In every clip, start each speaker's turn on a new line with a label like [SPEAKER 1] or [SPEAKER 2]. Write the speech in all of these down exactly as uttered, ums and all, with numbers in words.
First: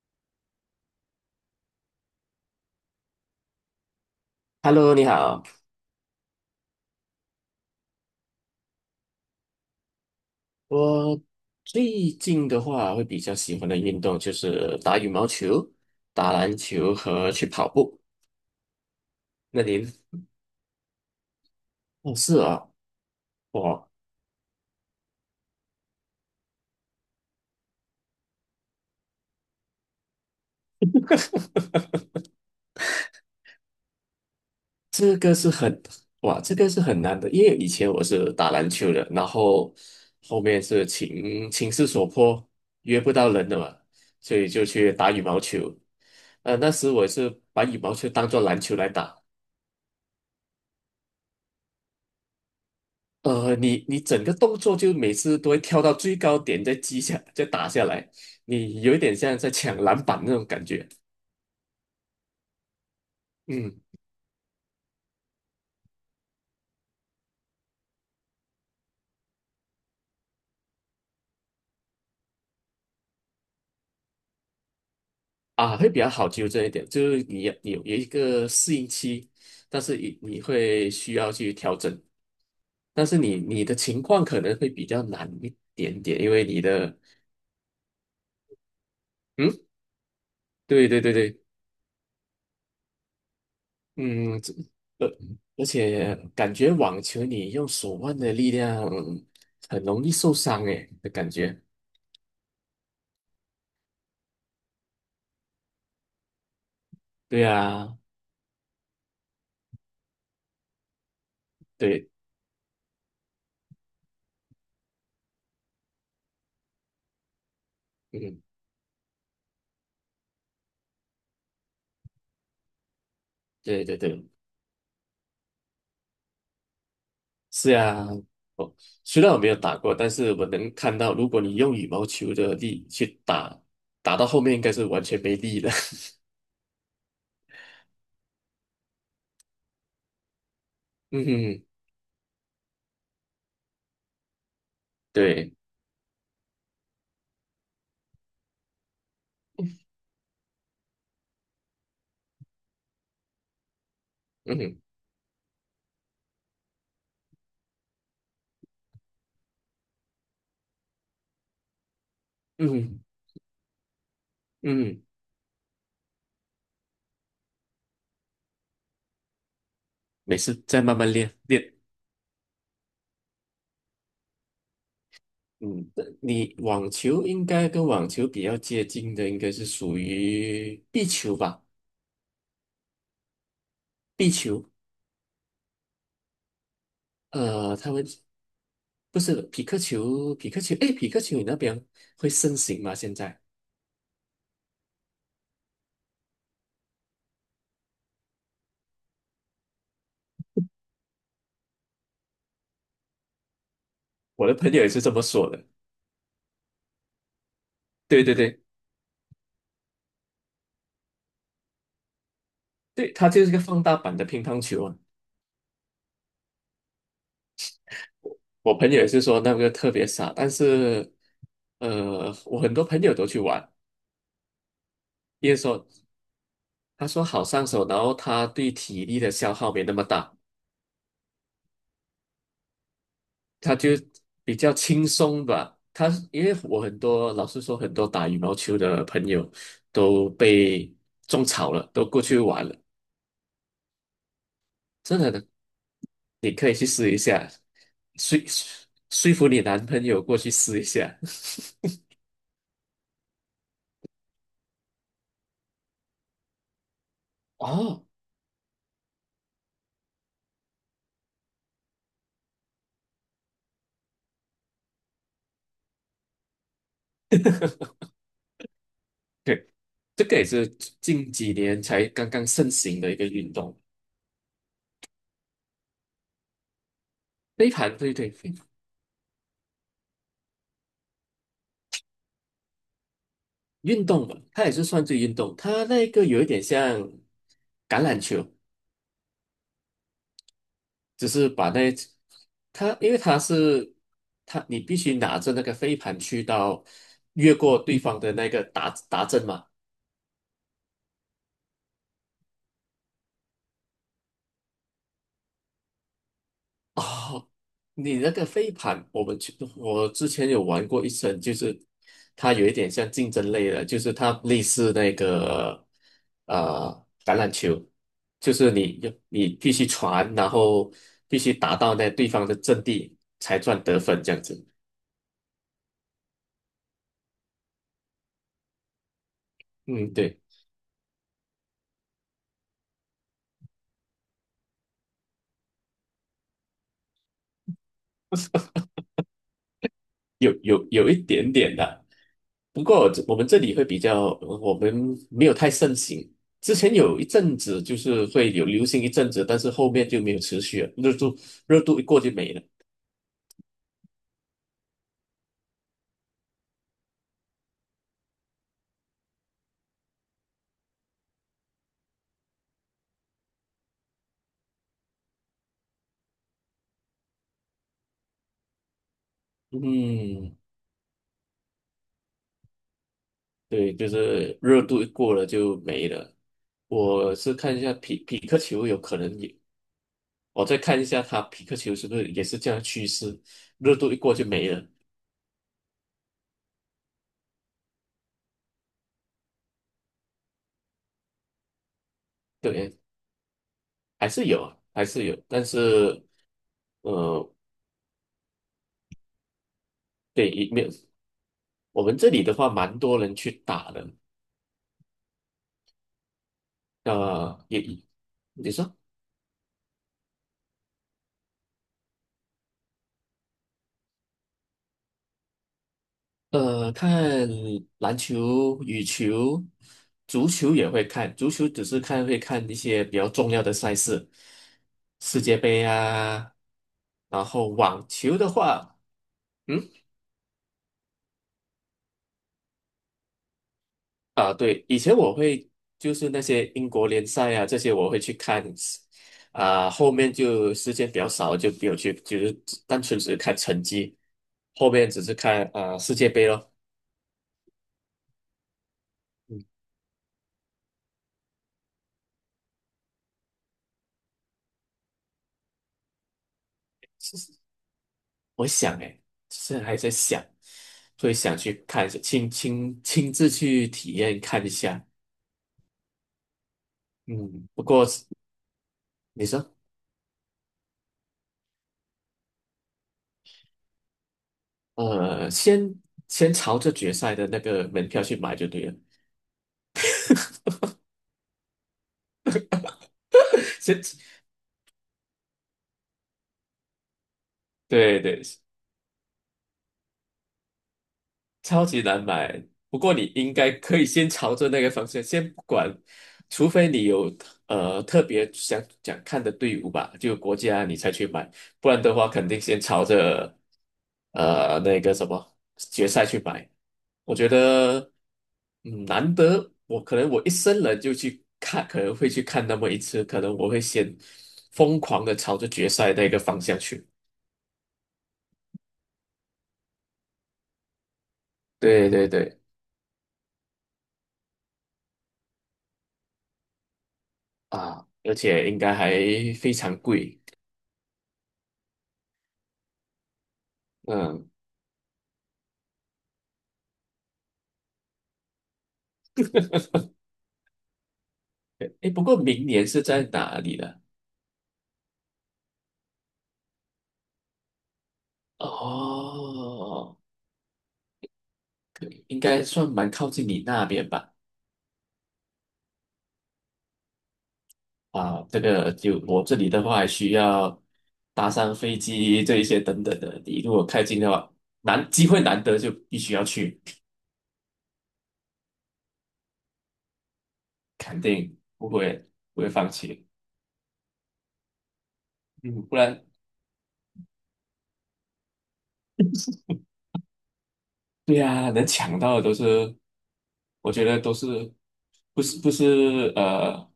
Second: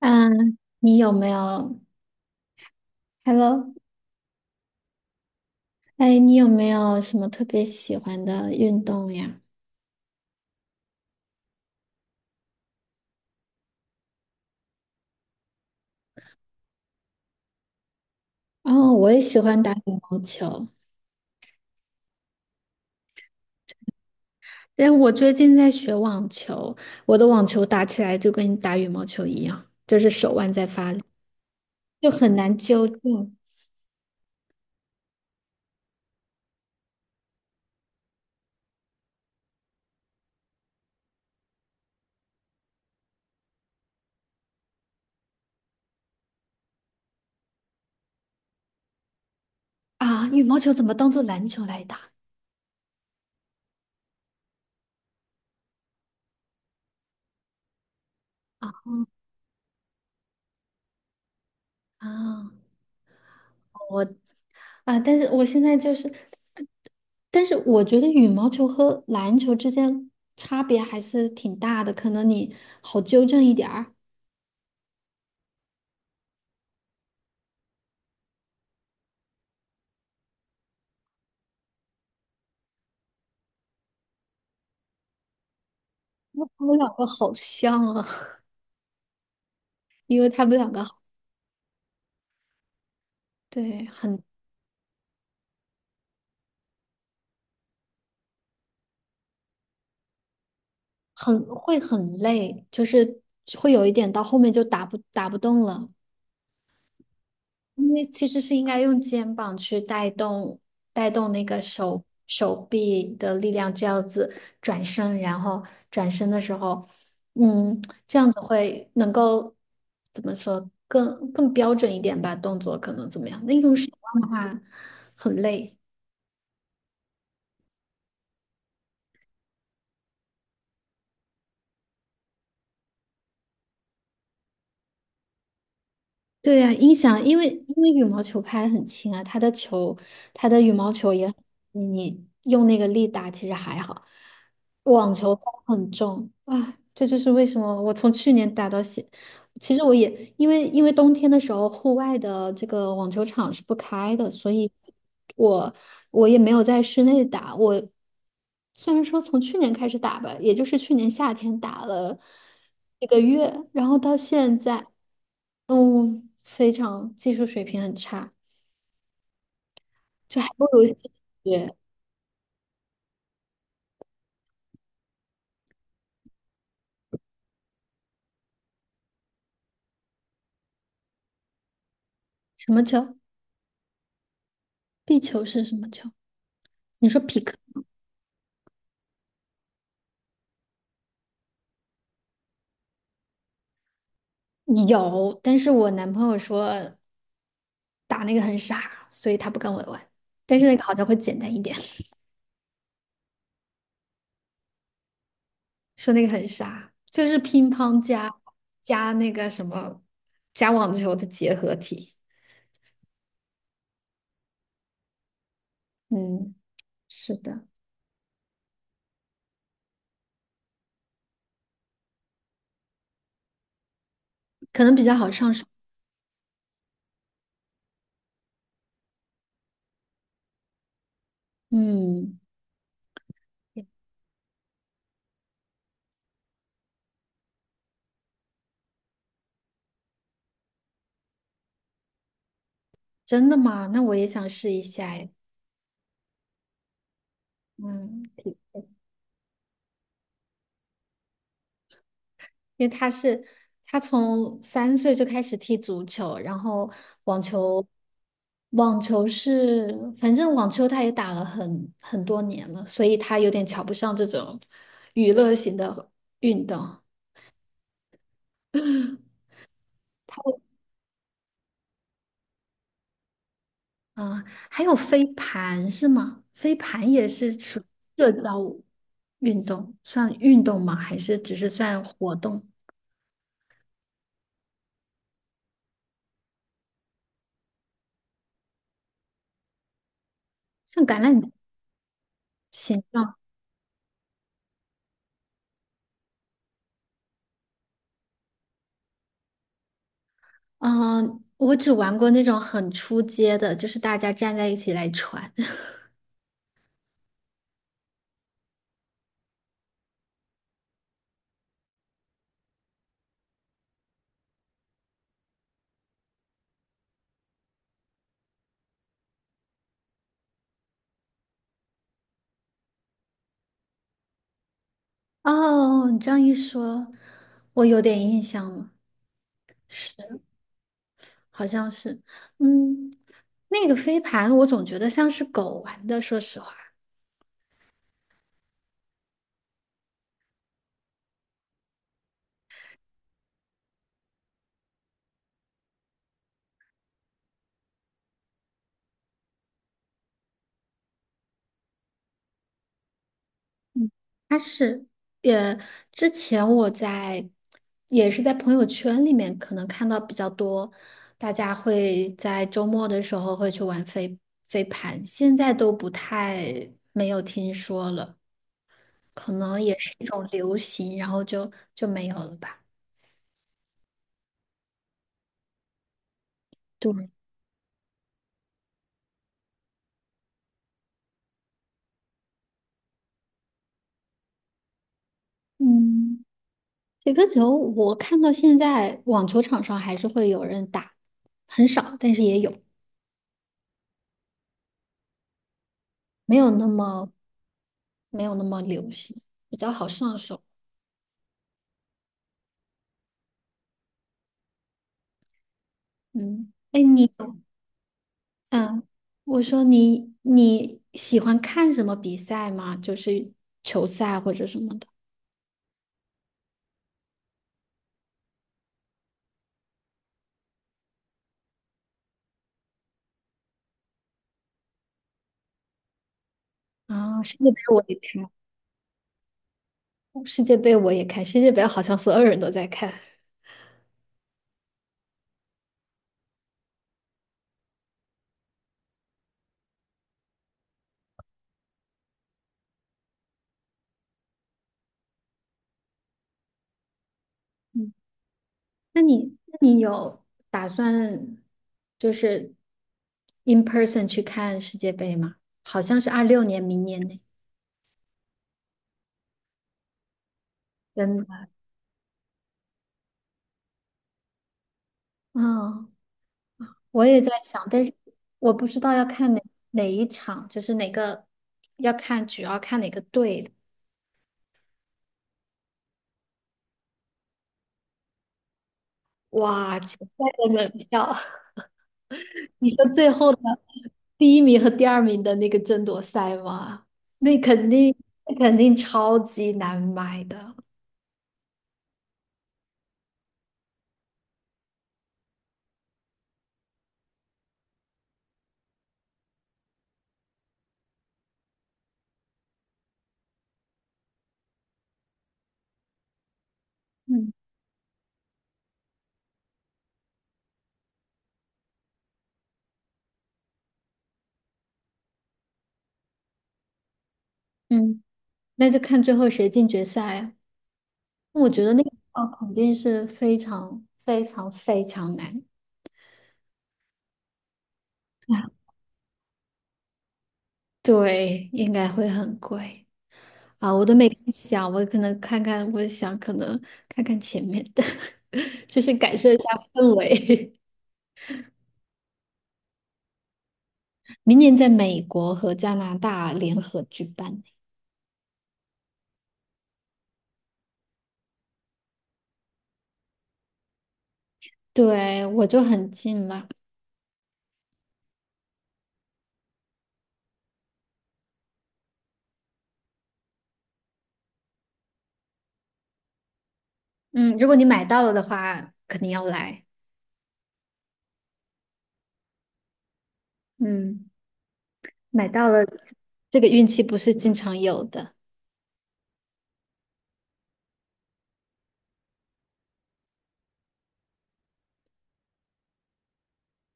[SPEAKER 1] 嗯，你有没有？Hello，
[SPEAKER 2] Hello，你好。
[SPEAKER 1] 哎，你有没有什么特别喜欢的运动呀？
[SPEAKER 2] 我最近的话会比较喜欢的运动就是打羽毛球、打篮球和去跑步。
[SPEAKER 1] 哦，我也喜欢
[SPEAKER 2] 那
[SPEAKER 1] 打羽
[SPEAKER 2] 您
[SPEAKER 1] 毛
[SPEAKER 2] 呢？
[SPEAKER 1] 球，
[SPEAKER 2] 哦，是啊，哇，
[SPEAKER 1] 但我最近在学网球，我的网球打起来就跟打羽毛球一样，就是手腕在发力，就很难纠正
[SPEAKER 2] 这个是很，哇，这个是很难的，因为以前我是打篮球的，然后后面是情情势所迫，约不到人了嘛，所以就去打羽毛球。呃，那时我是把羽毛球当做篮球来打。
[SPEAKER 1] 啊。羽毛球怎么当做篮球来打
[SPEAKER 2] 呃，你你整个动作就每次都会跳到最高点，再击下，再打下来，你有一点像在抢篮板那种感觉。
[SPEAKER 1] 啊？
[SPEAKER 2] 嗯。
[SPEAKER 1] 我啊，但是我现在就是，但是我觉得羽毛球和篮球之间差别还是挺大的，可能你好纠正一点儿。
[SPEAKER 2] 啊，会比较好纠正一点，就是你你有一个适应期，但是你你会需要去调整，但是你你的情况可能会比较难一点点，因为你
[SPEAKER 1] 他们两
[SPEAKER 2] 的，
[SPEAKER 1] 个好像啊，
[SPEAKER 2] 嗯，
[SPEAKER 1] 因为他们两个
[SPEAKER 2] 对对对对，
[SPEAKER 1] 对很
[SPEAKER 2] 嗯，这呃，而且感觉网球你用手腕的力量很容易受伤诶的感
[SPEAKER 1] 很
[SPEAKER 2] 觉，
[SPEAKER 1] 会很累，就是会有一点到后面就打不打不动了，
[SPEAKER 2] 对
[SPEAKER 1] 因
[SPEAKER 2] 啊。
[SPEAKER 1] 为其实是应该用肩膀去带动带动那个手
[SPEAKER 2] 对，
[SPEAKER 1] 手臂的力量，这样子转身，然后转身的时候，嗯，这样子
[SPEAKER 2] 嗯，
[SPEAKER 1] 会能够怎么说更更标准一点吧，动作可能怎么样？那用
[SPEAKER 2] 对
[SPEAKER 1] 手
[SPEAKER 2] 对
[SPEAKER 1] 腕
[SPEAKER 2] 对，
[SPEAKER 1] 的话很累。
[SPEAKER 2] 是呀。哦，虽然我没有打过，但是我能看到，如果你用羽毛球的力去打，打到后面应该是完全没力了。
[SPEAKER 1] 对呀、音响，因为因为羽毛球拍很轻啊，它的球，它的羽毛 球
[SPEAKER 2] 嗯
[SPEAKER 1] 也很，
[SPEAKER 2] 哼，
[SPEAKER 1] 你用那个力打其实还好，网球它
[SPEAKER 2] 对，
[SPEAKER 1] 很重啊，这就是为什么我从去年打到现，其实我也因为因为冬天的时候，户外的这个网球场是不开的，所
[SPEAKER 2] 嗯
[SPEAKER 1] 以
[SPEAKER 2] 哼
[SPEAKER 1] 我我也没有在室内打。我虽然说从去年开始打吧，也就是去年夏天打了
[SPEAKER 2] 嗯哼
[SPEAKER 1] 一个月，然后到现在，
[SPEAKER 2] 嗯，
[SPEAKER 1] 嗯，非常技术水平很差，
[SPEAKER 2] 没
[SPEAKER 1] 就还
[SPEAKER 2] 事，
[SPEAKER 1] 不
[SPEAKER 2] 再
[SPEAKER 1] 如
[SPEAKER 2] 慢慢练练。
[SPEAKER 1] 学
[SPEAKER 2] 嗯，你网球应该跟网球比较接近的，应该是属于壁球吧？
[SPEAKER 1] 什么球？
[SPEAKER 2] 壁球，
[SPEAKER 1] 壁球是什么球？你说匹克
[SPEAKER 2] 呃，他们不是匹克球，匹克球，诶，匹克球你那边会盛行吗？现在
[SPEAKER 1] 有，但是我男朋友说。打那个很傻，所以他不跟我玩。但是那个好像会简单一点，
[SPEAKER 2] 我的朋友也是这么说的。
[SPEAKER 1] 说那个很傻，就是乒乓
[SPEAKER 2] 对
[SPEAKER 1] 加
[SPEAKER 2] 对对
[SPEAKER 1] 加那个什么加网球的结合体。
[SPEAKER 2] 对，它就是一个放大版的乒乓球啊。
[SPEAKER 1] 嗯，是的，
[SPEAKER 2] 我朋友也是说那个特别傻，但是呃，我很多朋友都去玩，
[SPEAKER 1] 可能比较好
[SPEAKER 2] 因
[SPEAKER 1] 上
[SPEAKER 2] 为
[SPEAKER 1] 手。
[SPEAKER 2] 说他说好上手，然后他对体力的消耗没那么大，
[SPEAKER 1] 嗯，
[SPEAKER 2] 他就比较轻松吧。他因为我很多老实说，很多打羽毛球的朋友都被种草了，都过去玩了，
[SPEAKER 1] 真的吗？那我也想试一下
[SPEAKER 2] 真
[SPEAKER 1] 哎。
[SPEAKER 2] 的的，你可以去试一下，
[SPEAKER 1] 嗯。
[SPEAKER 2] 说说服你男朋友过去试一下。
[SPEAKER 1] 因为他是他从三岁就开始踢足球，然后网球，
[SPEAKER 2] 哦，
[SPEAKER 1] 网球是反正网球他也打了很很多年了，所以他有点瞧不上这种娱乐型的运动。
[SPEAKER 2] 对，这个也
[SPEAKER 1] 他
[SPEAKER 2] 是近几年才刚刚盛行的一个运动。
[SPEAKER 1] 嗯、还有飞盘是吗？飞盘也是
[SPEAKER 2] 飞
[SPEAKER 1] 属于
[SPEAKER 2] 盘，对
[SPEAKER 1] 社
[SPEAKER 2] 对对，
[SPEAKER 1] 交运动，算运动吗？还是只是算活动？
[SPEAKER 2] 运动嘛，它也是算是运动，它那个有一点像橄榄球，
[SPEAKER 1] 像橄
[SPEAKER 2] 只
[SPEAKER 1] 榄
[SPEAKER 2] 是
[SPEAKER 1] 球
[SPEAKER 2] 把那它，
[SPEAKER 1] 形
[SPEAKER 2] 因为
[SPEAKER 1] 状？
[SPEAKER 2] 它是它，你必须拿着那个飞盘去到越过对方的那个达达阵嘛。
[SPEAKER 1] 嗯，我只玩过那种很出街的，就是大家站在一起来传。
[SPEAKER 2] 哦，你那个飞盘，我们去，我之前有玩过一次，就是它有一点像竞争类的，就是它类似那个呃橄榄球，就是你你必须传，然后必须达到那对方的阵地才算得分这样子。
[SPEAKER 1] 哦，你这样一说，我有点印象了，
[SPEAKER 2] 嗯，
[SPEAKER 1] 是，
[SPEAKER 2] 对。
[SPEAKER 1] 好像是，嗯，那个飞盘我总觉得像是狗玩的，说实话，
[SPEAKER 2] 有有有一点点的，不过我们这里会比较，我们没有太盛行。之前有一阵子就是会有流行一阵子，但是后面就没有持续了，热度热度一过就没了。
[SPEAKER 1] 嗯，它是，也之前我在也是在朋友圈里面可能看到比较多，大家会在周末的时候会去玩飞飞盘，现在都不太没有听说了。可能也是一种
[SPEAKER 2] 嗯，
[SPEAKER 1] 流行，然后就就没有了吧。
[SPEAKER 2] 对，就是热度一过了就没了。
[SPEAKER 1] 对，
[SPEAKER 2] 我是看一下匹匹克球有可能也，我再看一下它匹克球是不是也是这样的趋势，热度一过就没了。
[SPEAKER 1] 嗯，雪个球，我看到现在网球场上还是会有人打，很少，但是也有，
[SPEAKER 2] 对，还是有，还是有，但是
[SPEAKER 1] 没有那么
[SPEAKER 2] 呃，
[SPEAKER 1] 没有那么流行，比较好上
[SPEAKER 2] 对，
[SPEAKER 1] 手。
[SPEAKER 2] 也没有。我们这里的话，蛮多人去打的。
[SPEAKER 1] 嗯，哎，你，
[SPEAKER 2] 呃，也你说，
[SPEAKER 1] 嗯，我说你你喜欢看什么比赛吗？就是球赛或者什么的。
[SPEAKER 2] 呃，看篮球、羽球、足球也会看，足球只是看会看一些比较重要的赛事，世界杯啊。
[SPEAKER 1] 啊，
[SPEAKER 2] 然
[SPEAKER 1] 世界
[SPEAKER 2] 后
[SPEAKER 1] 杯我
[SPEAKER 2] 网
[SPEAKER 1] 也
[SPEAKER 2] 球的
[SPEAKER 1] 看，
[SPEAKER 2] 话，嗯。
[SPEAKER 1] 世界杯我也看，世界杯好像所有人都在看。
[SPEAKER 2] 啊，对，以前我会就是那些英国联赛啊，这些我会去看，啊，后面就时间比较少，就没有去，就是单纯只是看成绩，后面只是看啊世界杯咯。
[SPEAKER 1] 那你
[SPEAKER 2] 嗯，
[SPEAKER 1] 那你有打算就是 in person 去看世界杯吗？好像是二六年，明年呢。
[SPEAKER 2] 我想诶，现在还在想，会
[SPEAKER 1] 真
[SPEAKER 2] 想
[SPEAKER 1] 的，
[SPEAKER 2] 去看一下，亲亲亲自去体验看一下。
[SPEAKER 1] 嗯，我也在
[SPEAKER 2] 嗯，不
[SPEAKER 1] 想，但
[SPEAKER 2] 过
[SPEAKER 1] 是我不知道要
[SPEAKER 2] 你
[SPEAKER 1] 看哪
[SPEAKER 2] 说，
[SPEAKER 1] 哪一场，就是哪个要看，主要看哪个队的。
[SPEAKER 2] 呃，先先朝着决赛的那个门票去买就对了。
[SPEAKER 1] 哇，决赛的门票，你说最后的
[SPEAKER 2] 先，
[SPEAKER 1] 第一名和第二名的那个争夺赛吗？那肯定，
[SPEAKER 2] 对对，
[SPEAKER 1] 那肯定超级难买的。
[SPEAKER 2] 超级难买。不过你应该可以先朝着那个方向，先不管，除非你有呃特别想想看的队伍吧，就国家你才去买，不然的话肯定先朝着呃那个什么决赛去买。我觉
[SPEAKER 1] 嗯
[SPEAKER 2] 得嗯难得，我可能我一生人就去看，可能会去看那么一次，可能我会先疯狂的朝着决赛那个方向去。
[SPEAKER 1] 嗯。那就看最后谁进决赛啊。我觉得那
[SPEAKER 2] 对
[SPEAKER 1] 个
[SPEAKER 2] 对
[SPEAKER 1] 哦，
[SPEAKER 2] 对，
[SPEAKER 1] 肯定是非常非常非常难。
[SPEAKER 2] 啊，而
[SPEAKER 1] 啊
[SPEAKER 2] 且应该还非常贵。
[SPEAKER 1] 对，应该会很贵啊！我都没
[SPEAKER 2] 嗯，
[SPEAKER 1] 看想，我可能看看，我想可能看看前面的，就是感受一下氛围。
[SPEAKER 2] 哎，不过明年是在哪里呢？
[SPEAKER 1] 明年在美国和加拿大联合举办，
[SPEAKER 2] 哦，应该算蛮靠近你那边吧？
[SPEAKER 1] 对，我就很近了。
[SPEAKER 2] 啊，这个就我这里的话，还需要搭上飞机这一些等等的。你如果开进的话，难，机会难得，就必须要去，
[SPEAKER 1] 嗯，如果你买到了的话，肯定要来。
[SPEAKER 2] 肯定不会不会放弃。
[SPEAKER 1] 嗯，买到
[SPEAKER 2] 嗯，
[SPEAKER 1] 了，
[SPEAKER 2] 不然，
[SPEAKER 1] 这个运气不是经常有的。
[SPEAKER 2] 对呀、能抢到的都是，我觉得都是不是不是呃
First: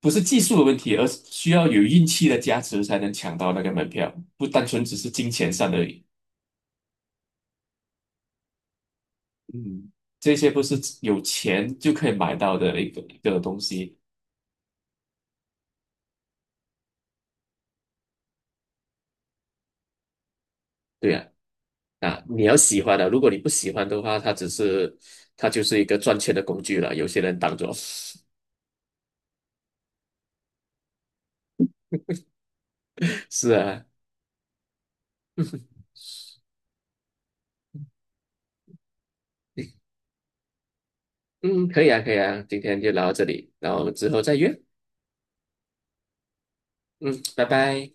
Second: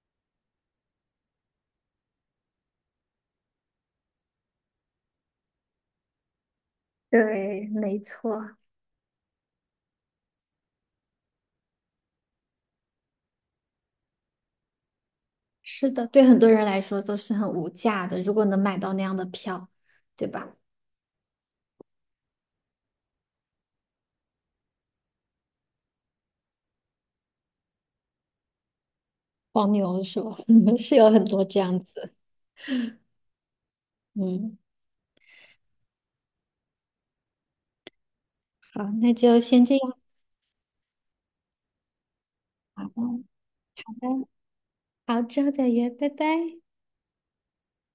[SPEAKER 2] 不是技术的问题，而是需要有运气的加持才能抢到那个门票，不单纯只是金钱上的，
[SPEAKER 1] 对，没错，
[SPEAKER 2] 嗯，这些不是有钱就可以买到的一个一个东西。
[SPEAKER 1] 是的，对很多人来说都是很无价的，如果能买到那样的票，对吧？
[SPEAKER 2] 对啊，啊，你要喜欢的，如果你不喜欢的话，它只是它就是一个赚钱的工具了，有些人当做
[SPEAKER 1] 黄牛是吧？嗯是有很多这样子。
[SPEAKER 2] 是啊，
[SPEAKER 1] 嗯，好，那就先这样
[SPEAKER 2] 嗯，可以啊，可以啊，今天
[SPEAKER 1] 好
[SPEAKER 2] 就
[SPEAKER 1] 的，
[SPEAKER 2] 聊到这
[SPEAKER 1] 好
[SPEAKER 2] 里，然后我们之后
[SPEAKER 1] 的，
[SPEAKER 2] 再约，
[SPEAKER 1] 好，之后再约，拜拜。
[SPEAKER 2] 嗯，拜拜。